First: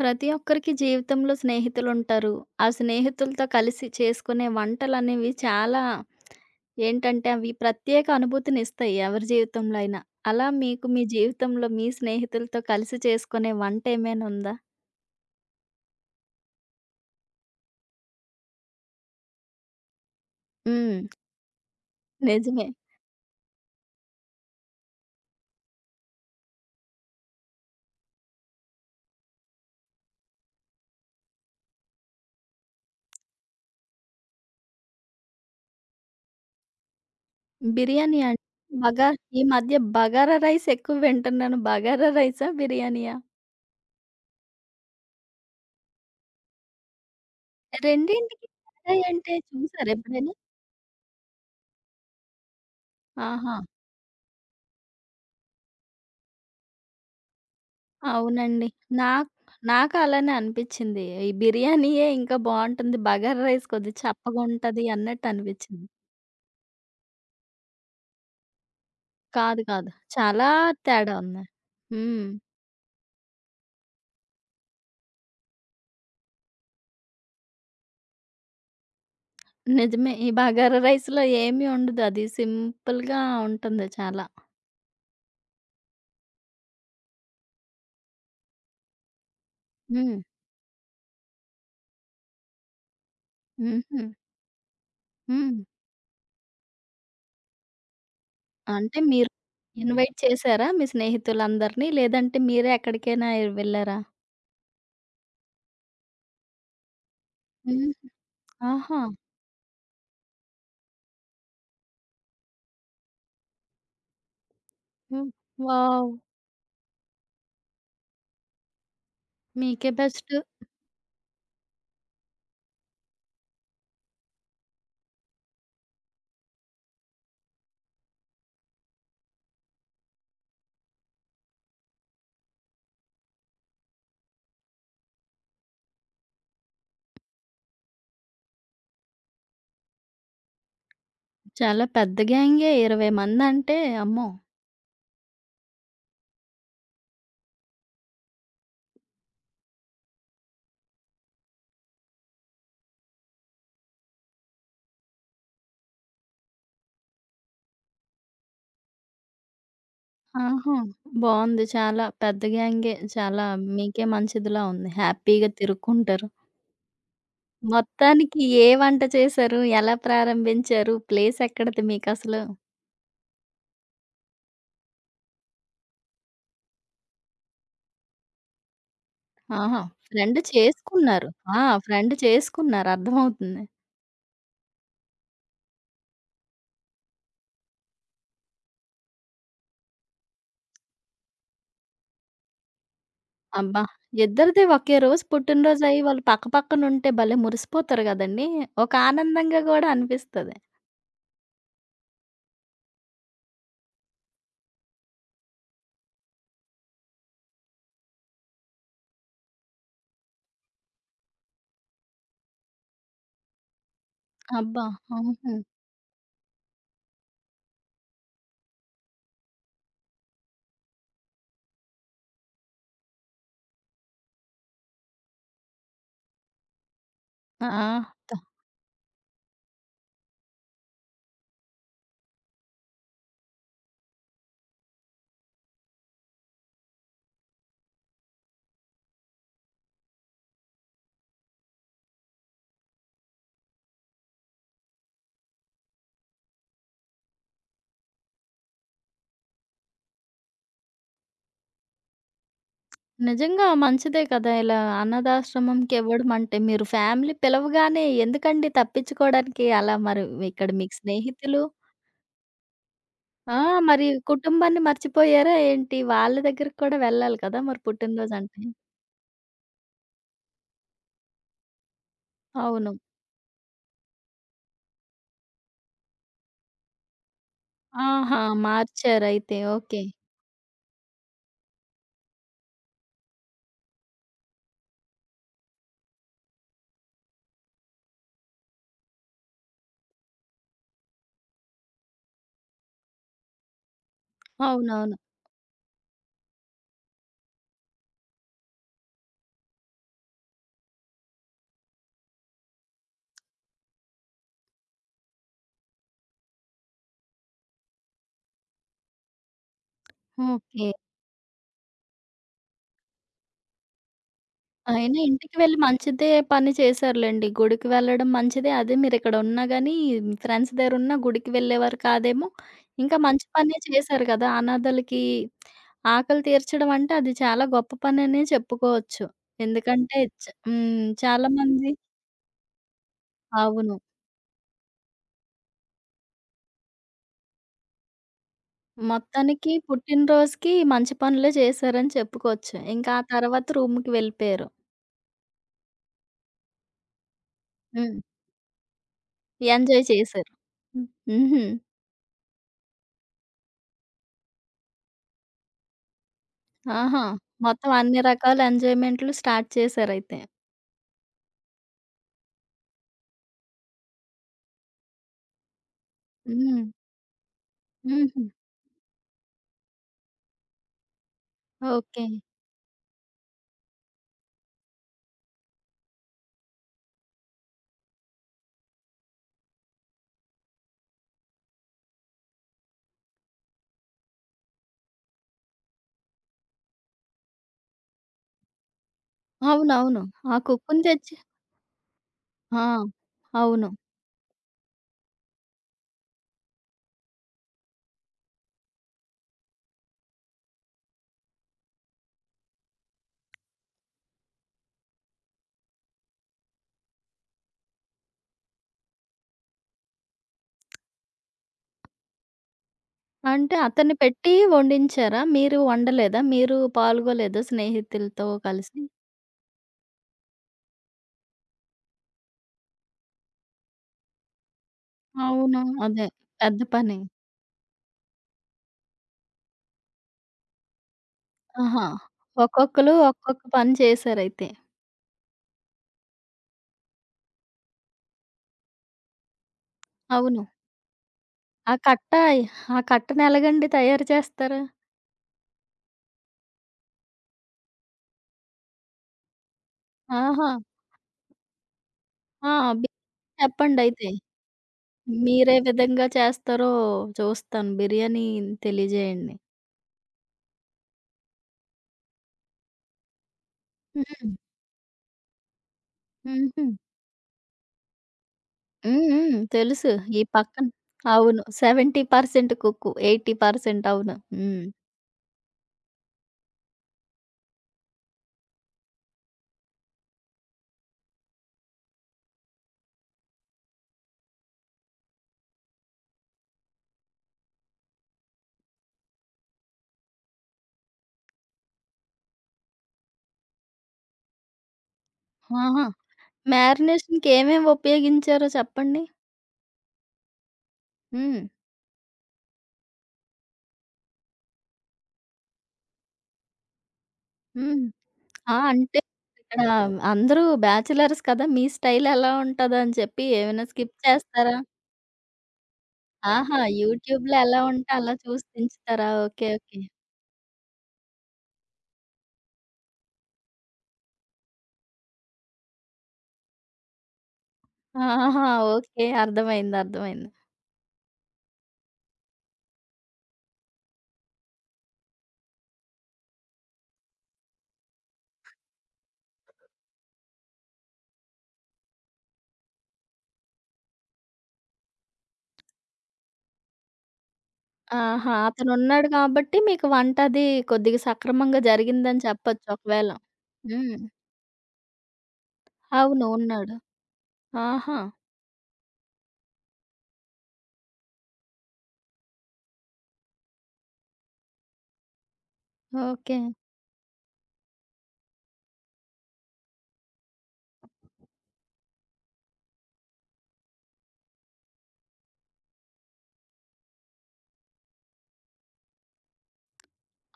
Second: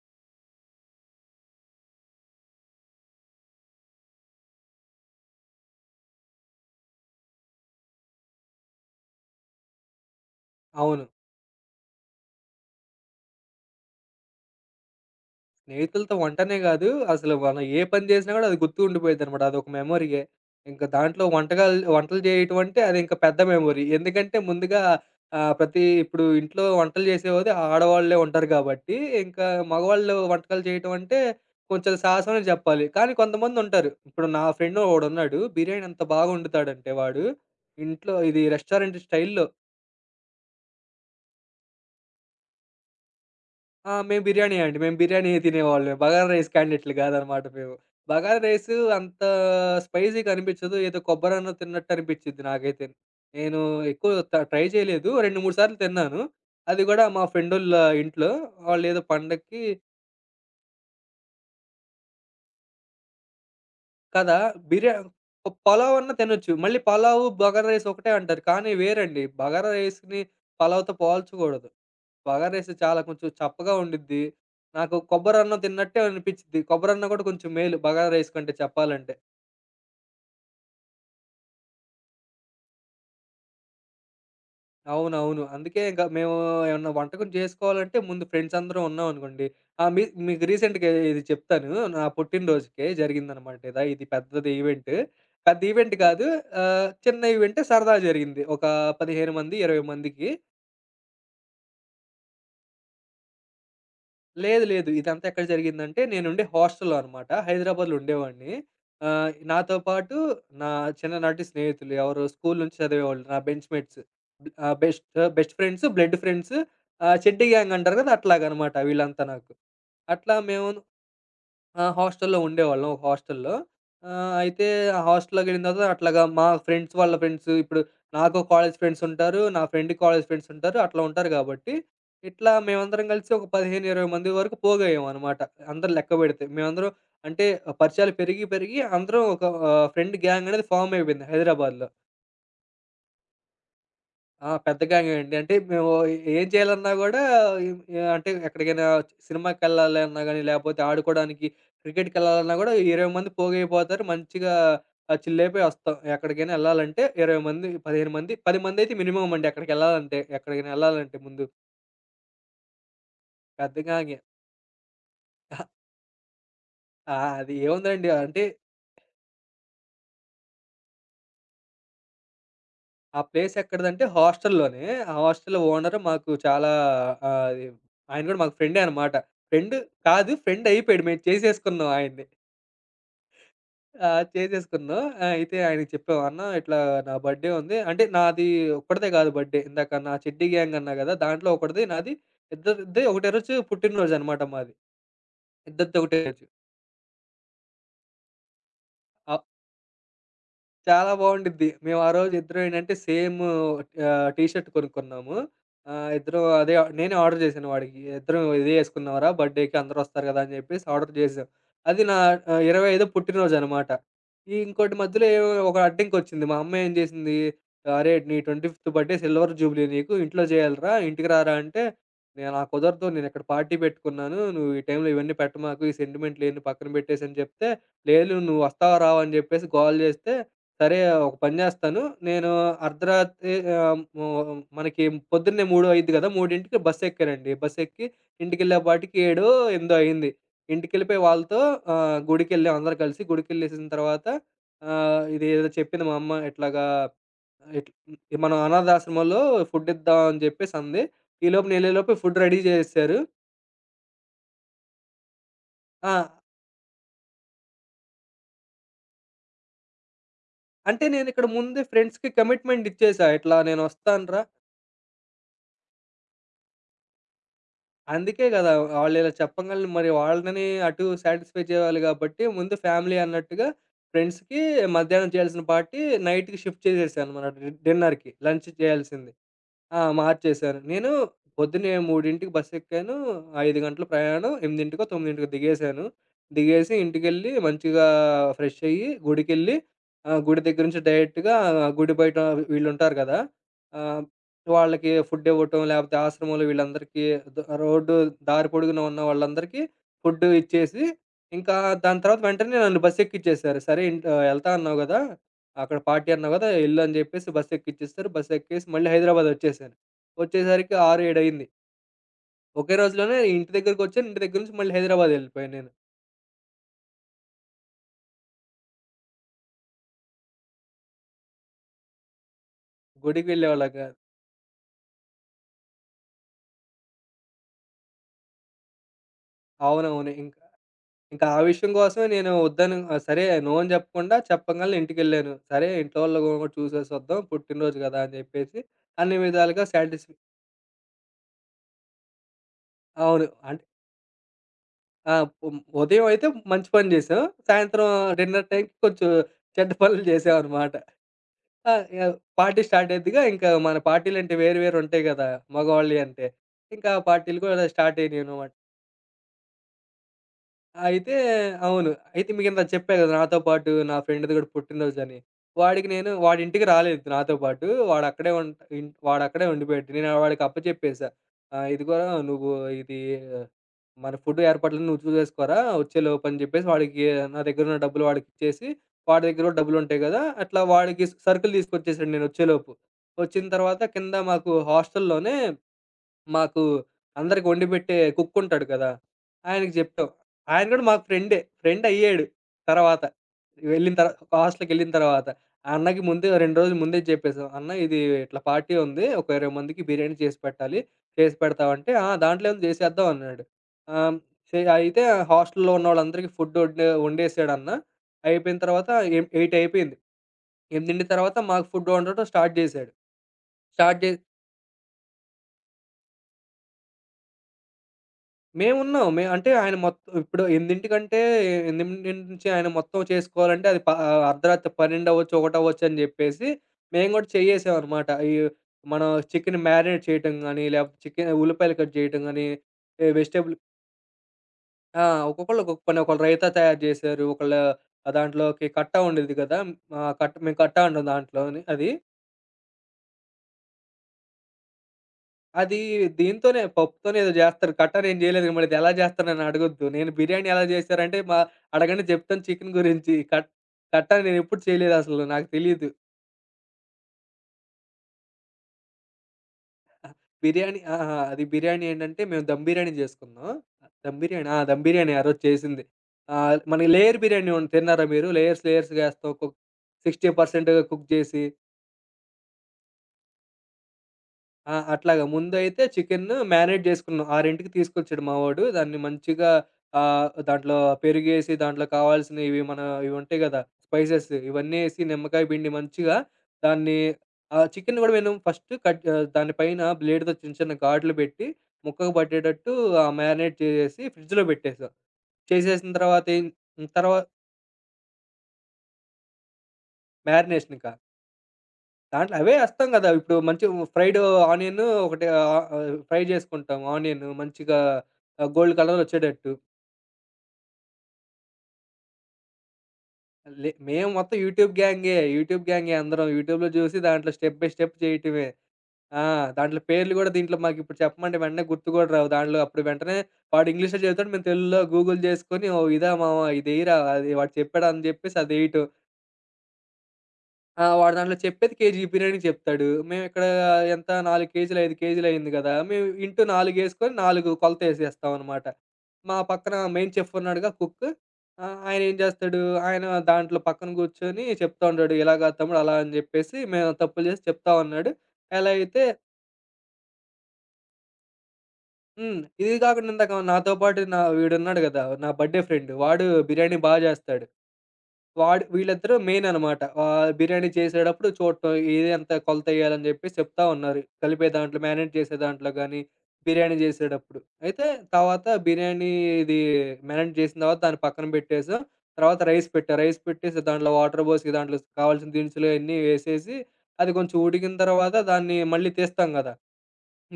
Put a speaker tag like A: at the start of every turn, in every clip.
A: ప్రతి ఒక్కరికి జీవితంలో స్నేహితులుంటారు. ఆ స్నేహితులతో కలిసి చేసుకునే వంటలనేవి చాలా ఏంటంటే, అవి ప్రత్యేక అనుభూతినిస్తాయి ఎవరి జీవితంలో అయినా. అలా మీకు మీ
B: అవును.
A: జీవితంలో మీ స్నేహితులతో కలిసి చేసుకునే వంట ఏమైనా ఉందా?
B: స్నేహితులతో వంటనే గాదు. అసలు మనం ఏ పని జేసినా గూడా అది గుర్తు ఉండిపోయిద్దనమాట. అదొక మెమోరీయే. ఇంక
A: హ్మ్.
B: దాంట్లో వంటలు జేయటం
A: నిజమే.
B: అంటే అదింక పెద్ద మెమోరీ. ఎందుకంటే ముందుగా ప్రతి ఇప్పుడు ఇంట్లో వంటలు జేసేవారు ఆడవాళ్ళే ఉంటారు గాబట్టి, ఇంకా మగవాళ్ళు వంటకాలు చేయటం అంటే కొంచెం సాహసమనే జెప్పాలి. కానీ కొంతమందుంటారు. ఇప్పుడు నా ఫ్రెండ్ ఒకడున్నాడు. బిర్యానీ ఎంత బాగా వండుతాడంటే వాడు, ఇంట్లో
A: బిర్యానీ అం
B: ఇది రెస్టారెంట్
A: బగా ఈ
B: స్టైల్‌లో.
A: మధ్య బగారా రైస్ ఎక్కువ వింటున్నాను. బగారా రైసా? బిర్యానీయా?
B: ఆ! మేము బిర్యానీయే అండి. మేము బిర్యానీయే తినేవాళ్ళం. బగారా రైస్ క్యాండిడేట్‌లు గాదనమాట మేము. బగారా
A: రెండింటికి
B: రైసు
A: తేడా
B: అంత
A: ఏంటి చూసారా
B: స్పైసీగా
A: ఎప్పుడైనా?
B: అనిపించదు. ఏదో కొబ్బరన్నం తిన్నట్టు అనిపించిద్ది నాకైతే.
A: ఆహా!
B: నేను ఎక్కువ ట్రై చేయలేదు. 2, 3 సార్లు తిన్నాను. అది గూడా మా ఫ్రెండోళ్ళ ఇంట్లో.
A: అవునండి.
B: వాళ్ళేదో
A: నాకు
B: పండక్కి
A: నాకు అలానే అనిపిచ్చింది. ఈ బిర్యానీయే ఇంకా బావుంటుంది. బగారా రైస్ కొద్దిగా
B: కదా!
A: చప్పగుంటది
B: బిర్యా
A: అన్నట్టు అనిపిచ్చింది.
B: పలావ్ అన్నా తినొచ్చు. మళ్ళీ పలావు, బగారా రైస్ ఒకటే అంటారు. కానీ వేరండి.
A: కాదు,
B: బగారా
A: కాదు.
B: రైస్‌ని
A: చాలా
B: పలావ్‌తో
A: తేడా ఉంది.
B: పోల్చకూడదు.
A: హ్మ్.
B: బగారా రైస్ చాలా కొంచెం చప్పగా ఉండిద్ది. నాకు కొబ్బరన్నం తిన్నట్టే అనిపిచ్చిద్ది. కొబ్బరన్నం కూడా కొంచెం మేలు బగారా రైస్ కంటే చెప్పాలంటే.
A: నిజమే. ఈ బగారా రైస్‌లో ఏమీ ఉండదు. అది సింపుల్‌గా ఉంటుంది చాలా.
B: అవునవును. అందుకే ఇంక మేము ఏమన్నా వంటకం చేసుకోవాలంటే ముందు ఫ్రెండ్స్ అందరం ఉన్నామనుకోండి.
A: హ్మ్.
B: మీకు రీసెంట్‌గా ఇది చెప్తాను. నా పుట్టినరోజుకే జరిగిందనమాట ఇదా.
A: హుహు.
B: ఇది పెద్దది ఈవెంట్.
A: హ్మ్.
B: పెద్ద ఈవెంట్ కాదు. చిన్న ఈవెంటే సరదా జరిగింది. ఒక
A: అంటే మీరు
B: 15 మంది, 20
A: ఇన్వైట్
B: మందికి.
A: చేసారా మీ స్నేహితులందరిని? లేదంటే మీరే ఎక్కడికైనా వెళ్ళారా?
B: లేదు. లేదు. ఇదంతా ఎక్కడ జరిగిందంటే నేనుండే హాస్టల్‌లో అనమాట.
A: హ్మ్.
B: హైదరాబాద్‌లో ఉండేవాడిని.
A: ఆహా!
B: నాతో పాటు నా చిన్ననాటి స్నేహితులు ఎవరు స్కూల్ నుంచి చదివేవాళ్ళు నా బెంచ్ మేట్స్. ఆహ్, బెస్ట్
A: హ్మ్.
B: Best friends,
A: wow!
B: Blood friends, చెడ్డీ గ్యాంగ్ అంటారు కదా! అట్లాగనమాట వీళ్ళంతా నాకు.
A: మీకే బెస్ట్.
B: అట్లా మేము ఆ! హాస్టల్‌లో ఉండేవాళ్ళం. ఒక హాస్టల్‌లో. అయితే ఆ హాస్టల్‌లోకి వెళ్ళిన తర్వాత అట్లాగా మా ఫ్రెండ్స్ వాళ్ళ ఫ్రెండ్స్ ఇప్పుడు నాకు కాలేజ్ ఫ్రెండ్స్ ఉంటారు. నా ఫ్రెండ్‌కి కాలేజ్ ఫ్రెండ్స్ ఉంటారు. అట్లా ఉంటారు కాబట్టి, ఇట్లా మేమందరం కలిసి ఒక 15, 20 మంది వరకు పోగయ్యామనమాట. అందరూ లెక్క పెడితే. మేమందరం అంటే పరిచయాలు పెరిగి, పెరిగి అందరం ఒక ఫ్రెండ్ గ్యాంగ్ అనేది ఫార్మ్ అయిపోయింది
A: చాలా
B: హైదరాబాద్‌లో.
A: పెద్ద గ్యాంగే. 20 మందంటే అమ్మో!
B: ఆ! పెద్ద గ్యాంగే అండి. అంటే మేము ఏం చేయాలన్నా గూడా అంటే ఎక్కడికైనా సినిమాకెళ్ళాలి అన్నా గానీ, లేపోతే ఆడుకోడానికి, క్రికెట్‌కెళ్ళాలన్నా గూడా 20 మంది పోగైపోతారు. మంచిగా చిల్లయిపోయి ఒస్తాం. ఎక్కడికైనా ఎళ్ళాలంటే 20 మంది, 15 మంది, 10 మందయితే మినిమమ్ అండి ఎక్కడికెళ్ళాలంటే. ఎక్కడికైనా
A: ఆహా!
B: ఎళ్ళాలంటే ముందు.
A: బావుంది. చాలా పెద్ద గ్యాంగే. చాలా
B: పెద్ద
A: మీకే
B: గ్యాంగే.
A: మంచిదిలా ఉంది. హ్యాపీగా తిరుక్కుంటారు.
B: ఆ! అది ఏముందండి
A: మొత్తానికి
B: అంటే,
A: ఏ వంట చేశారు? ఎలా ప్రారంభించారు? ప్లేసెక్కడిది మీకసలు?
B: ఆ ప్లేస్ ఎక్కడిదంటే హాస్టల్‌లోనే. ఆ హాస్టల్ ఓనరు మాకు చాలా ఆహ్, అది ఆయన గూడా మాకు ఫ్రెండే అనమాట. ఫ్రెండ్
A: ఆహా!
B: కాదు,
A: ఫ్రెండ్
B: ఫ్రెండయిపోయాడు. మేము
A: చేసుకున్నారు. ఆ!
B: చేసేసుకున్నాం
A: ఫ్రెండ్
B: ఆయన్ని.
A: చేసుకున్నారు. అర్థమవుతుంది.
B: ఆ! చేసేసుకున్నాం. ఆ! అయితే ఆయనకి చెప్పాం, "అన్న ఇట్లా నా బర్త్‌డే ఉంది." అంటే నాది ఒక్కడిదే కాదు బర్త్‌డే. ఇందాక నా చెడ్డీ గ్యాంగ్ అన్నా కదా! దాంట్లో ఒకడిది, నాది ఇద్దరిది ఒకటే రోజు
A: అబ్బా!
B: పుట్టినరోజనమాట
A: ఇద్దరిది
B: మాది.
A: ఒకే రోజు
B: ఇద్దరిది
A: పుట్టినరోజయ్యి
B: ఒకటే
A: వాళ్ళు
B: రోజు.
A: పక్కపక్కనుంటే భలే మురిసిపోతారు గదండీ! ఒక
B: ఆ
A: ఆనందంగా గూడా అనిపిస్తది.
B: చాలా బావుండిద్ది. మేము ఆ రోజు ఇద్దరం ఏంటంటే సేమ్ టీ షర్ట్ కొనుక్కున్నాము. ఇద్దరం అదే నేనే ఆర్డర్ చేశాను వాడికి. ఇద్దరం ఇదే ఏసుకుందాంరా బర్త్‌డేకి అందరూ వస్తారు కదా! అని చెప్పేసి ఆర్డర్ చేశాం. అది నా 25వ పుట్టినరోజనమాట. ఈ
A: అబ్బా!
B: ఇంకోటి మధ్యలో ఏవో
A: హుహు.
B: ఒక అడ్డంకొచ్చింది. మా అమ్మ ఏం చేసింది, "అరే! నీ 25వ బర్త్‌డే సిల్వర్ జూబ్లీ నీకు. ఇంట్లో చేయాలిరా, ఇంటికి రారా" అంటే, నాకు కుదరదు. నేను ఇక్కడ పార్టీ పెట్టుకున్నాను. నువ్వు ఈ టైంలో ఇవన్నీ పెట్టమాకు. ఈ సెంటిమెంట్‌లన్నీ పక్కన పెట్టేసి" అని చెప్తే,
A: ఆ!
B: "లేదు నువ్వు వస్తావా? రావా?" అని చెప్పేసి గోల చేస్తే సరే ఒక పని జేస్తాను. నేను అర్ధరాత్రి మనకి పొద్దున్నే 3:00 కదా! 3:00కి బస్సెక్కానండి. బస్సెక్కి ఇంటికెళ్ళేపాటికి 7:00, 8:00 అయింది. ఇంటికెళ్ళిపోయి వాళ్ళతో గుడికెళ్ళాం అందరం కలిసి. గుడికెళ్ళేసిన తర్వాత ఇదేదో చెప్పింది మా అమ్మ ఇట్లాగా ఇట్లా మనం అనాథాశ్రమంలో ఫుడ్ ఇద్దాం అని జెప్పేసి అంది. ఈలోపు నేనెళ్ళేలోపు ఫుడ్ రెడీ జేసేసారు.
A: నిజంగా మంచిదే కదా! ఇలా
B: ఆ!
A: అనాథాశ్రమంకెవ్వడం అంటే, మీరు ఫ్యామిలీ పిలవగానే ఎందుకండి తప్పించుకోవడానికి అలా మరి ఇక్కడ మీకు
B: అంటే నేనిక్కడ
A: స్నేహితులు.
B: ముందే ఫ్రెండ్స్‌కి కమిట్మెంట్ ఇచ్చేసా. ఇట్లా
A: ఆ! మరి
B: నేనొస్తానురా.
A: కుటుంబాన్ని మర్చిపోయారా ఏంటి? వాళ్ళ దగ్గరికి కూడా వెళ్ళాలి కదా! మరి
B: అందుకే
A: పుట్టినరోజంటే.
B: గదా! వాళ్ళిలా చెప్పంగాల్నే మరి వాళ్ళని అటు సాటిస్ఫై చేయాలి గాబట్టి, ముందు
A: అవును.
B: ఫ్యామిలీ అన్నట్టుగా ఫ్రెండ్స్‌కి మధ్యాహ్నం చేయాల్సిన పార్టీ నైట్‌కి షిఫ్ట్ చేసేసాననమాట. డిన్నర్‌కి
A: ఆహా!
B: లంచ్ చేయాల్సింది.
A: మార్చారయితే.
B: ఆ!
A: ఓకే.
B: మార్చేశాను. నేను పొద్దున్నే 3:00కి బస్సెక్కాను. 5 గంటల ప్రయాణం. 8కో, 9కో దిగేశాను. దిగేసి ఇంటికెళ్ళి మంచిగా ఫ్రెష్ అయ్యి, గుడికెళ్ళి గుడి దగ్గర నుంచి డైరెక్ట్‌గా గుడి బయట వీళ్ళుంటారు గదా! ఆహ్, వాళ్ళకి
A: అవునవును.
B: ఫుడ్ ఇవ్వటం, లేపోతే ఆశ్రమంలో వీళ్ళందరికీ రోడ్డు దారి పొడుగున ఉన్న వాళ్ళందరికీ ఫుడ్ ఇచ్చేసి, ఇంకా దాని తర్వాత వెంటనే నన్ను బస్సెక్కిచ్చేశారు. సరే "ఎళ్తా అన్నావు గదా! అక్కడ పార్టీ అన్నావు గదా! ఎళ్ళు అని జెప్పేసి బస్ ఎక్కిచ్చేసారు. బస్ ఎక్కేసి మళ్ళీ హైదరాబాద్ వచ్చేసాను.
A: ఓకే.
B: వచ్చేసరికి 6, 7 అయింది. ఒకే రోజులోనే ఇంటి దగ్గరికొచ్చాను. ఇంటి దగ్గర నుంచి మళ్ళీ
A: అయినా
B: హైదరాబాద్
A: ఇంటికి
B: ఎళ్ళిపోయాను
A: వెళ్లి
B: నేను.
A: మంచిదే పని చేశారులెండి. గుడికి వెళ్ళడం మంచిదే. అదే మీరిక్కడ ఉన్నా గాని, ఫ్రెండ్స్ దగ్గరున్నా గుడికి వెళ్ళేవారు కాదేమో. ఇంకా మంచి
B: గుడికి
A: పనే
B: వెళ్ళేవాళ్ళం కాదు.
A: చేశారు కదా! అనాథలకి ఆకలి తీర్చడం అంటే అది చాలా గొప్ప పననే చెప్పుకోవచ్చు. ఎందుకంటే
B: అవునవును. ఇంకా
A: హ్మ్.
B: ఇంకా ఆ
A: చాలామంది.
B: విషయం కోసమే నేను వద్దని సరే నో అని
A: అవును.
B: చెప్పకుండా చెప్పంగాల్నే ఇంటికెళ్ళాను. సరే ఇంట్లో వాళ్ళని గూడా చూసేసి వద్దాం. పుట్టినరోజు గదా! అని జెప్పేసి అన్ని
A: మొత్తానికి
B: విధాలుగా సాటిస్ఫై.
A: పుట్టినరోజుకి మంచి పనులే చేశారని చెప్పుకోవచ్చు. ఇంకా ఆ
B: అవును.
A: తర్వాత
B: అంటే
A: రూమ్‌కి వెళ్ళిపోయారు.
B: ఆ! ఉదయం అయితే మంచి పని జేసాం. సాయంత్రం
A: హ్మ్.
B: డిన్నర్ టైంకి కొంచెం చెడ్డ
A: ఎంజాయ్
B: పనులు
A: చేశారు.
B: జేసామన్నమాట.
A: హ్మ్. హుహు.
B: ఆ! యావ్ పార్టీ స్టార్ట్ అయిద్దిగా. ఇంకా మన పార్టీలంటే వేరు వేరు ఉంటాయి గదా! మగవాళ్ళయి అంటే. ఇంకా ఆ
A: ఆహా!
B: పార్టీలు కూడా
A: మొత్తం
B: స్టార్ట్
A: అన్ని రకాల
B: అయినాయనమాట.
A: ఎంజాయ్‌మెంట్లు స్టార్ట్ చేశారయితే.
B: అయితే అవును. అయితే మీకిందాక చెప్పా గదా! నాతో పాటు నా ఫ్రెండ్‌ది గూడా పుట్టినరోజని. వాడికి నేను
A: హ్మ్.
B: వాడింటికి రాలేదు నాతో పాటు.
A: హుహు.
B: వాడక్కడే ఉంట్ ఇన్ వాడక్కడే ఉండిపోయాడు. నేను వాడికి అప్పచెప్పేసా.
A: ఓకే.
B: ఇదిగోరా నువ్వు ఇది ఆ, మన ఫుడ్ ఏర్పాట్లన్నీ నువ్వు చూసేసుకోరా వచ్చేలోపు అని జెప్పేసి వాడికి నా దగ్గరున్న డబ్బులు వాడికిచ్చేసి, వాడి దగ్గర గూడా డబ్బులుంటాయి గదా! అట్లా వాడికి సరుకులు తీసుకొచ్చేసాను నేనొచ్చేలోపు. వచ్చిన తర్వాత కింద మాకు హాస్టల్‌లోనే మాకు అందరికి వండి పెట్టే కుక్ ఉంటాడు కదా! ఆయనకి
A: అవునవును.
B: జెప్పాం.
A: ఆ
B: ఆయన
A: కుక్కుని
B: గూడా మాకు
A: తెచ్చి.
B: ఫ్రెండే. ఫ్రెండ్ అయ్యాడు
A: ఆ!
B: తర్వాత.
A: అవును.
B: వెళ్ళిన తర్ హాస్టల్‌కెళ్ళిన తర్వాత. ఆ అన్నకి ముందే 2 రోజులు ముందే జెప్పేసాం. అన్న ఇది ఇట్లా పార్టీ ఉంది. ఒక 20 మందికి బిర్యానీ చేసి పెట్టాలి. చేసి పెడతావా అంటే, "ఆ! దాంట్లో ఏముంది చేసేద్దాం" అన్నాడు. ఆహ్, సే అయితే హాస్టల్‌లో ఉన్నోళ్ళందరికీ ఫుడ్ వండేసాడు అన్న. అయిపోయిన తర్వాత 8 అయిపోయింది. 8 తర్వాత మాకు ఫుడ్ వండటం స్టార్ట్ జేశాడు.
A: అంటే అతన్ని
B: స్టార్ట్ జే
A: పెట్టి వండించారా? మీరు వండలేదా? మీరు పాల్గొలేదా స్నేహితులతో కలిసి?
B: మేమున్నాం. అంటే ఆయన మొత్తం ఇప్పుడు 8:00 ఎనిమిదింటి నుంచి ఆయన మొత్తం చేసుకోవాలంటే అది అర్ధరాత్రి 12 అవ్వచ్చు, 1
A: అవును.
B: అవ్వచ్చు అని
A: అదే.
B: జెప్పేసి
A: పెద్ద పని.
B: మేము గూడా చేయ్యేసామనమాట. ఈ మనం చికెన్ మ్యారినేట్ చేయటం గానీ, లేకపోతే చికెన్ ఉల్లిపాయలు
A: ఆహా!
B: కట్ జేయటం గానీ,
A: ఒక్కొక్కలు
B: ఈ
A: ఒక్కొక్క
B: వెజిటబుల్
A: పని చేశారయితే.
B: ఆ! ఒక్కొక్కళ్ళు ఒక్కొక్క పని. ఒకళ్ళు రైతా తయారు జేశారు. ఒకళ్ళు దాంట్లోకి కట్టా ఉండేది గదా! ఆ కట్ట
A: అవును.
B: మేము కట్టా అంటాం దాంట్లోని
A: ఆ
B: అది.
A: కట్ట ఆ కట్టనెలాగండి తయారు చేస్తారు?
B: అది దీంతోనే పప్పుతోనే ఏదో జేస్తారు. కట్టా నేను జేయలేదు మరి ఇది ఎలా జేస్తారు నన్ను అడగొద్దు. నేను బిర్యానీ
A: ఆహా!
B: ఎలా జేశారంటే మా అడగండి చెప్తాను
A: ఆ!
B: చికెన్
A: బియ్యం
B: గురించి.
A: చెప్పండయితే.
B: కట్టా నేనెప్పుడు చేయలేదసలు. నాకు
A: మీరే
B: తెలీదు.
A: విధంగా చేస్తారో చూస్తాను. బిర్యానీ తెలియజేయండి.
B: బిర్యానీ అహా! అది బిర్యానీ ఏంటంటే మేము దమ్ బిర్యానీ జేసుకున్నాం. దమ్
A: హ్మ్.
B: బిర్యానీ. ఆ! దమ్ బిర్యానీ ఆ రోజు చేసింది.
A: హుహు.
B: మనకి లేయర్ బిర్యానీ తిన్నారా మీరు? లేయర్స్‌గా
A: హ్మ్.
B: ఏస్తాం.
A: హ్మ్. తెలుసు. ఈ పక్కన
B: 60% కుక్ జేసి
A: అవును. 70% కుక్కు. 80% అవును. హ్మ్.
B: ఆ! అట్లాగా ముందైతే చికెన్ మారినేట్ జేసుకున్నాం. 6కి తీసుకొచ్చాడు మావోడు. దాన్ని మంచిగా దాంట్లో పెరుగేసి, దాంట్లో కావాల్సినవి మన ఇవి ఉంటాయి గదా! స్పైసెస్ ఇవన్నీ ఏసి నిమ్మకాయ పిండి మంచిగా దాన్ని. ఆ చికెన్ గూడా మేము ఫస్ట్ దాని పైన బ్లేడ్‌తో చిన్న చిన్న ఘాట్లు పెట్టి ముక్కకు పట్టేటట్టు ఆ మారినేట్ చేసేసి ఫ్రిడ్జ్‌లో పెట్టేసాం.
A: ఆహా!
B: చేసేసిన తర్వాత ఏం తర్వా
A: మ్యారినేషన్‌కి ఏమేమి ఉపయోగించారో చెప్పండి?
B: మారినేషన్ ఇక.
A: హ్మ్.
B: దాంట్లో అవే ఏస్తాం గదా! ఇప్పుడు మంచి ఫ్రైడ్ ఆనియన్ ఒకటి ఆహ్, ఆహ్, ఫ్రై జేసుకుంటాం ఆనియన్ మంచిగా
A: హ్మ్. ఆ!
B: గోల్డ్
A: అంటే
B: కలర్ ఒచ్చేటట్టు.
A: ఇక్కడ అందరూ బ్యాచిలర్స్ కదా! మీ స్టైల్ ఎలా ఉంటదా అని చెప్పి ఏమైనా స్కిప్
B: మేము మొత్తం
A: చేస్తారా?
B: యూట్యూబ్ గ్యాంగే. యూట్యూబ్ గ్యాంగే అందరం.
A: ఆహా!
B: యూట్యూబ్‌లో జూసి దాంట్లో
A: యూట్యూబ్‌లో
B: స్టెప్
A: ఎలా
B: బై
A: ఉంటే
B: స్టెప్
A: అలా
B: చేయటమే.
A: చూసి పెంచుతారా?
B: ఆ!
A: ఓకే.
B: దాంట్లో
A: ఓకే.
B: పేర్లు గూడా దీంట్లో మాకిప్పుడు చెప్పమంటే వెంటనే గుర్తు గూడా రావు. దాంట్లో అప్పుడు వెంటనే వాడు ఇంగ్లీష్‌లో చెబుతాడు. మేము తెలుగులో గూగుల్ జేసుకొని ఓహ్! ఇదా మావ ఇదెయ్యిరా అది వాడు చెప్పాడు అని జెప్పేసి
A: ఆహా!
B: అదెయటం.
A: ఓకే. అర్థమైంది. అర్థమైంది.
B: ఆ! వాడు దాంట్లో చెప్పేది కేజీ బిర్యానీ చెప్తాడు. మేమిక్కడ ఎంత 4 కేజీలు, 5 కేజీలు అయింది గదా! మేము ఇంటూ 4 ఏసుకొని 4 కొలతేసేస్తాం అనమాట. మా పక్కన మెయిన్ చెఫ్ ఉన్నాడుగా కుక్. ఆయన ఏం జేస్తాడు, ఆయన దాంట్లో పక్కన గూర్చొని చెప్తా ఉంటాడు. ఇలా గాదు తమ్ముడు అలా అని జెప్పేసి మేము తప్పులు జేసి చెప్తా ఉన్నాడు.
A: ఆహా!
B: ఎలా అయితే
A: అతనున్నాడు కాబట్టి మీకు వంటది కొద్దిగా సక్రమంగా జరిగిందని
B: హ్మ్.
A: చెప్పొచ్చు
B: ఇది
A: ఒకవేళ.
B: గాకుండా ఇందాక నాతో
A: హ్మ్.
B: పాటు నా వీడున్నాడు గదా! నా బర్డే ఫ్రెండ్. వాడు
A: అవును. ఉన్నాడు.
B: బిర్యానీ బా జేస్తాడు.
A: ఆహా!
B: వాడు వీళ్ళిద్దరూ మెయిన్ అనమాట. బిర్యానీ చేసేటప్పుడు చూడటం ఏది ఎంత కొలతేయాలని చెప్పేసి చెప్తా ఉన్నారు. కలిపే దాంట్లో, మారినేట్ చేసే దాంట్లో గానీ,
A: ఓకే.
B: బిర్యానీ చేసేటప్పుడు. అయితే తర్వాత బిర్యానీ ఇది మారినేట్ చేసిన తర్వాత దాన్ని పక్కన పెట్టేసాం. తర్వాత రైస్ పెట్టా. రైస్ పెట్టేసి దాంట్లో వాటర్ పోసి దాంట్లో కావాల్సిన దినుసులు అయన్నీ వేసేసి, అది కొంచెం ఉడికిన తర్వాత దాన్ని మళ్ళీ తీస్తాం గదా!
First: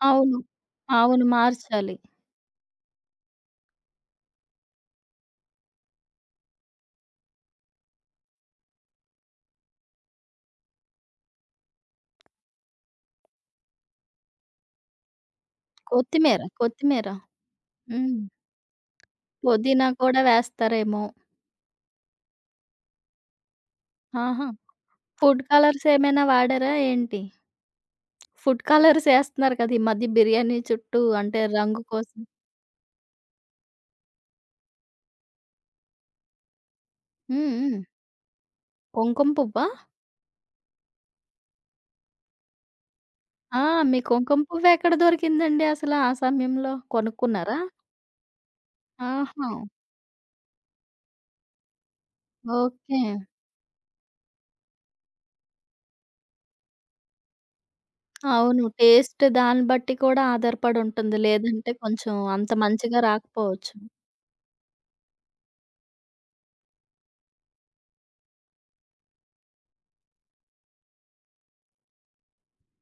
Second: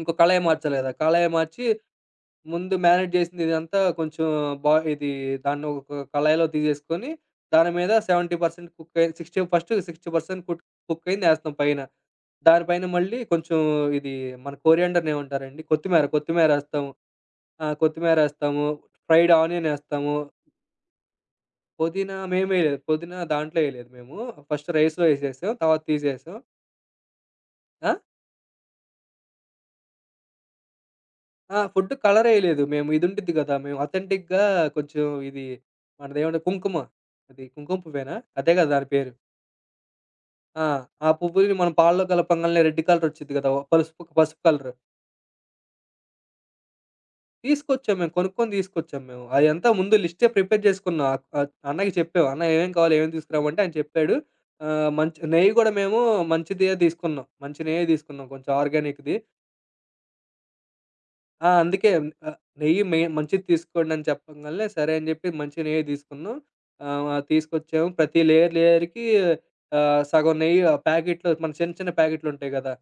B: ఇంకో
A: అవును.
B: కళాయి మార్చాలి గదా!
A: అవును.
B: కళాయి మార్చి
A: మార్చాలి.
B: ముందు మ్యారినేట్ చేసింది ఇదంతా కొంచెం బా ఇది దాన్ని ఒక కళాయిలో తీసేసుకొని, దాని మీద 70% కుక్ అయి 60% కుట్ కుక్ కుక్ అయింది ఏస్తాం పైన. దానిపైన మళ్ళీ కొంచెం ఇది మన కోరియాండర్‌ని ఏమంటారండి?
A: కొత్తిమీర,
B: కొత్తిమీరేస్తాము.
A: కొత్తిమీర.
B: ఆ!
A: హ్మ్.
B: కొత్తిమీరేస్తాము. ఫ్రైడ్ ఆనియన్
A: పుదీనా
B: ఏస్తాము.
A: కూడా వేస్తారేమో.
B: పుదీనా మేమేయలేదు. పుదీనా దాంట్లో ఏయలేదు మేము.
A: ఆహా!
B: ఫస్ట్ రైస్‌లో
A: ఫుడ్
B: ఏసేసాం. తర్వాత
A: కలర్స్ ఏమైనా
B: తీసేసాం.
A: వాడారా ఏంటి?
B: ఆ!
A: ఫుడ్ కలర్స్ ఏస్తున్నారు కదా! ఈ మధ్య బిర్యానీ చుట్టూ అంటే
B: ఆ!
A: రంగు
B: ఫుడ్
A: కోసం.
B: కలరేయలేదు. మేము ఇదుండిద్ది గదా! మేము అథెంటిక్‌గా కొంచెం ఇది మనదేమంటే కుంకుమ. అది
A: హ్మ్.
B: కుంకుమ
A: హ్మ్.
B: పువ్వేనా? అదే గదా! దాని పేరు.
A: కుంకుమ పువ్వా?
B: ఆ! ఆ పువ్వుని మనం పాలలో కలపంగాల్నే రెడ్ కలరొచ్చిద్ది గదా!
A: ఆ! మీ కుంకుమ
B: పసుపు కలరు.
A: పువ్వెక్కడ దొరికిందండి అసల ఆ సమయంలో? కొనుక్కున్నారా?
B: తీసుకొచ్చాం మేము. కొనుక్కొని తీసుకొచ్చాం మేము.
A: ఆహా!
B: అదంతా ముందు లిస్టే ప్రిపేర్ చేసుకున్నాం. ఆహ్, ఆహ్, అన్నకి చెప్పాం. "అన్న ఏమేం కావాలి?
A: ఓకే.
B: ఏమేం తీసుకురామంటే" ఆయన చెప్పాడు. మంచి నెయ్యి గూడా మేము మంచిదే తీసుకున్నాం. మంచి నెయ్యే తీసుకున్నాం. కొంచెం
A: అవును.
B: ఆర్గానిక్‌ది.
A: టేస్ట్ దాన్ని బట్టి కూడా ఆధారపడి ఉంటుంది.
B: ఆ!
A: లేదంటే
B: అందుకే
A: కొంచెం అంత
B: నెయ్యి మె
A: మంచిగా
B: మంచిది
A: రాకపోవచ్చు.
B: తీసుకోండి అని చెప్పంగాల్నే, సరే అని చెప్పి మంచి నెయ్యే తీసుకున్నాం. తీసుకొచ్చాము. ప్రతి లేయర్ లేయర్‌కి సగం నెయ్యి ఆ ప్యాకెట్‌లో మన చిన్న చిన్న ప్యాకెట్‌లుంటాయి కదా!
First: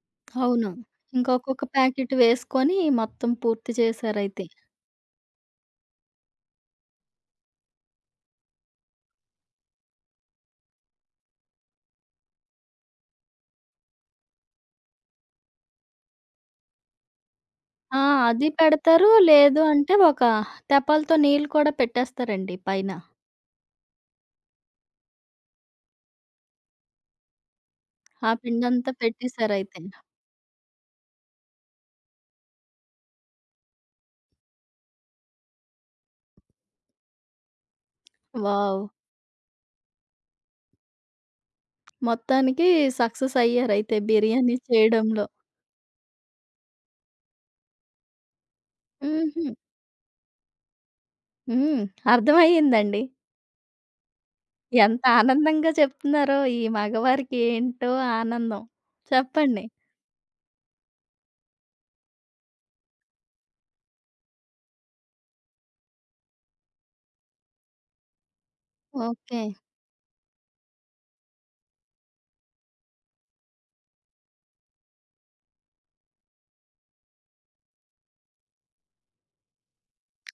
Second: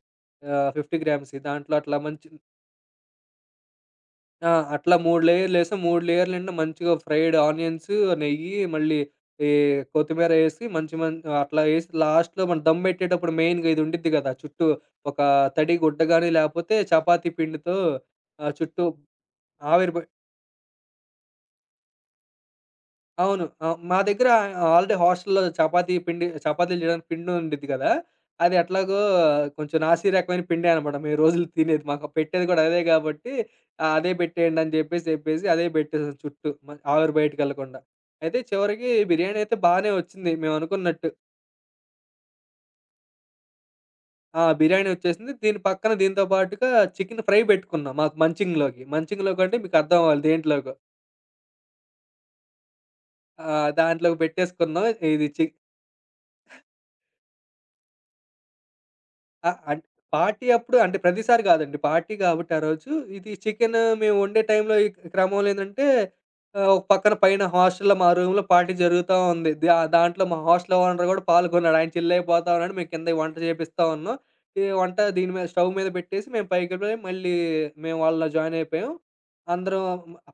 A: అవును.
B: 50 గ్రామ్స్‌యి
A: ఇంకొక్కొక్క
B: దాంట్లో అట్లా
A: ప్యాకెట్
B: మంచి.
A: వేసుకొని మొత్తం పూర్తి చేశారైతే.
B: ఆ! అట్లా 3 లేయర్‌లేసాం. 3 లేయర్‌ల నిండా మంచిగా ఫ్రైడ్ ఆనియన్స్, నెయ్యి మళ్ళీ ఈ కొత్తిమీర ఏసి మంచి మం అట్లా ఏసి లాస్ట్‌లో మనం దమ్ పెట్టేటప్పుడు మెయిన్‌గా ఇది ఉండిద్ది కదా! చుట్టూ ఒక తడి గుడ్డ గాని, లేపోతే చపాతీ పిండితో
A: ఆ! అది
B: చుట్టూ
A: పెడతారు. లేదు
B: ఆవిరి
A: అంటే
B: ప
A: ఒక తెపాలతో నీళ్ళు కూడా పెట్టేస్తారండి పైన.
B: అవును. మా దగ్గర ఆల్రెడీ హాస్టల్‌లో చపాతీ పిండి చపాతీలు చేయడానికి పిండి ఉండిద్ది కదా!
A: ఆ
B: అది
A: పిండంతా
B: ఎట్లాగో కొంచెం
A: పెట్టేసారయితే.
B: నాసీ రకమైన పిండే అనమాట. మేము రోజులు తినేది. మాకు పెట్టేది కూడా అదే కాబట్టి అదే పెట్టేయండి అని చెప్పేసి అదే పెట్టేసాం చుట్టూ. ఆవిరి బయటికెళ్ళకుండా. అయితే
A: వావ్!
B: చివరికి బిర్యానీ అయితే బానే వచ్చింది మేమనుకున్నట్టు.
A: మొత్తానికి సక్సెస్ అయ్యారయితే
B: ఆ!
A: బిర్యానీ
B: బిర్యానీ
A: చేయడంలో.
B: వచ్చేసింది. దీని పక్కన దీంతో పాటుగా చికెన్ ఫ్రై పెట్టుకున్నాం. మాకు మంచింగ్‌లోకి. మంచింగ్‌లోకి
A: హుహు.
B: అంటే మీకు అర్థం అవ్వాలి దేంట్లోకో.
A: హ్మ్. అర్థమయ్యిందండి.
B: దాంట్లోకి పెట్టేసుకున్నాం.
A: ఎంత
B: ఇది చి
A: ఆనందంగా చెప్తున్నారో ఈ మగవారికి ఏంటో ఆనందం.
B: ఆ!
A: చెప్పండి.
B: పార్టీ అప్పుడు అంటే ప్రతిసారి కాదండి. పార్టీ కాబట్టి ఆ రోజు ఇది చికెను మేము వండే టైంలో ఈ క్రమంలో ఏందంటే ఒక పక్కన పైన హాస్టల్‌లో మా రూమ్‌లో పార్టీ జరుగుతా
A: ఓకే.
B: ఉంది. దాంట్లో మా హాస్టల్ ఓనర్ కూడా పాల్గొన్నాడు. ఆయన చిల్లయిపోతా ఉన్నాడు. మేము కింద వంట చేపిస్తా ఉన్నాం. ఈ వంట దీని మీద స్టవ్ మీద పెట్టేసి మేము పైకెళ్ళిపోయి మళ్ళీ మేము వాళ్ళలో జాయిన్ అయిపోయాం. అందరం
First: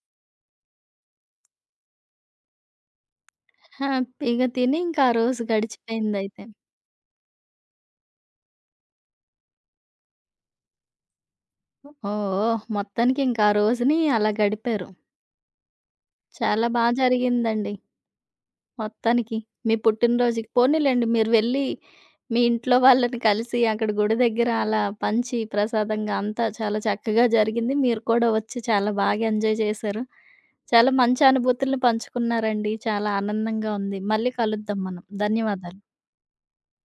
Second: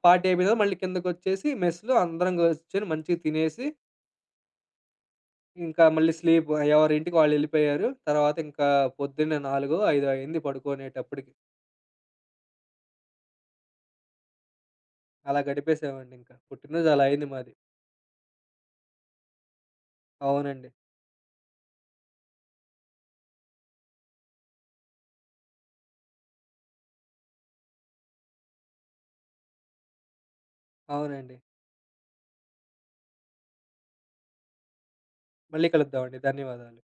B: పార్టీ అయిపోయిన తర్వాత మళ్ళీ కిందకొచ్చేసి మెస్‌లో అందరం కూర్చొని మంచిగా తినేసి
A: హ్యాపీగా తిని ఇంకా ఆ రోజు
B: ఇంకా మళ్ళీ
A: గడిచిపోయిందయితే.
B: స్లీప్ ఎవరింటికి వాళ్ళెళ్ళిపోయారు. తర్వాత ఇంకా పొద్దున్నే 4, 5 అయింది పడుకునేటప్పటికి.
A: ఓహ్! మొత్తానికి ఇంకా ఆ రోజుని అలా గడిపారు.
B: అలా గడిపేసామండి ఇంకా.
A: చాలా బా
B: పుట్టినరోజు అలా అయింది మాది.
A: జరిగిందండి. మొత్తానికి. మీ పుట్టినరోజుకి
B: అవునండి.
A: పోనీలెండి మీరు వెళ్ళి, మీ ఇంట్లో వాళ్ళని కలిసి అక్కడ గుడి దగ్గర అలా పంచి ప్రసాదంగా అంతా చాలా చక్కగా జరిగింది. మీరు కూడా వచ్చి చాలా బాగా ఎంజాయ్ చేశారు. చాలా మంచి
B: అవునండి.
A: అనుభూతులను పంచుకున్నారండి. చాలా ఆనందంగా ఉంది. మళ్ళీ కలుద్దాం మనం.
B: మళ్ళీ
A: ధన్యవాదాలు.
B: కలుద్దామండి. ధన్యవాదాలు.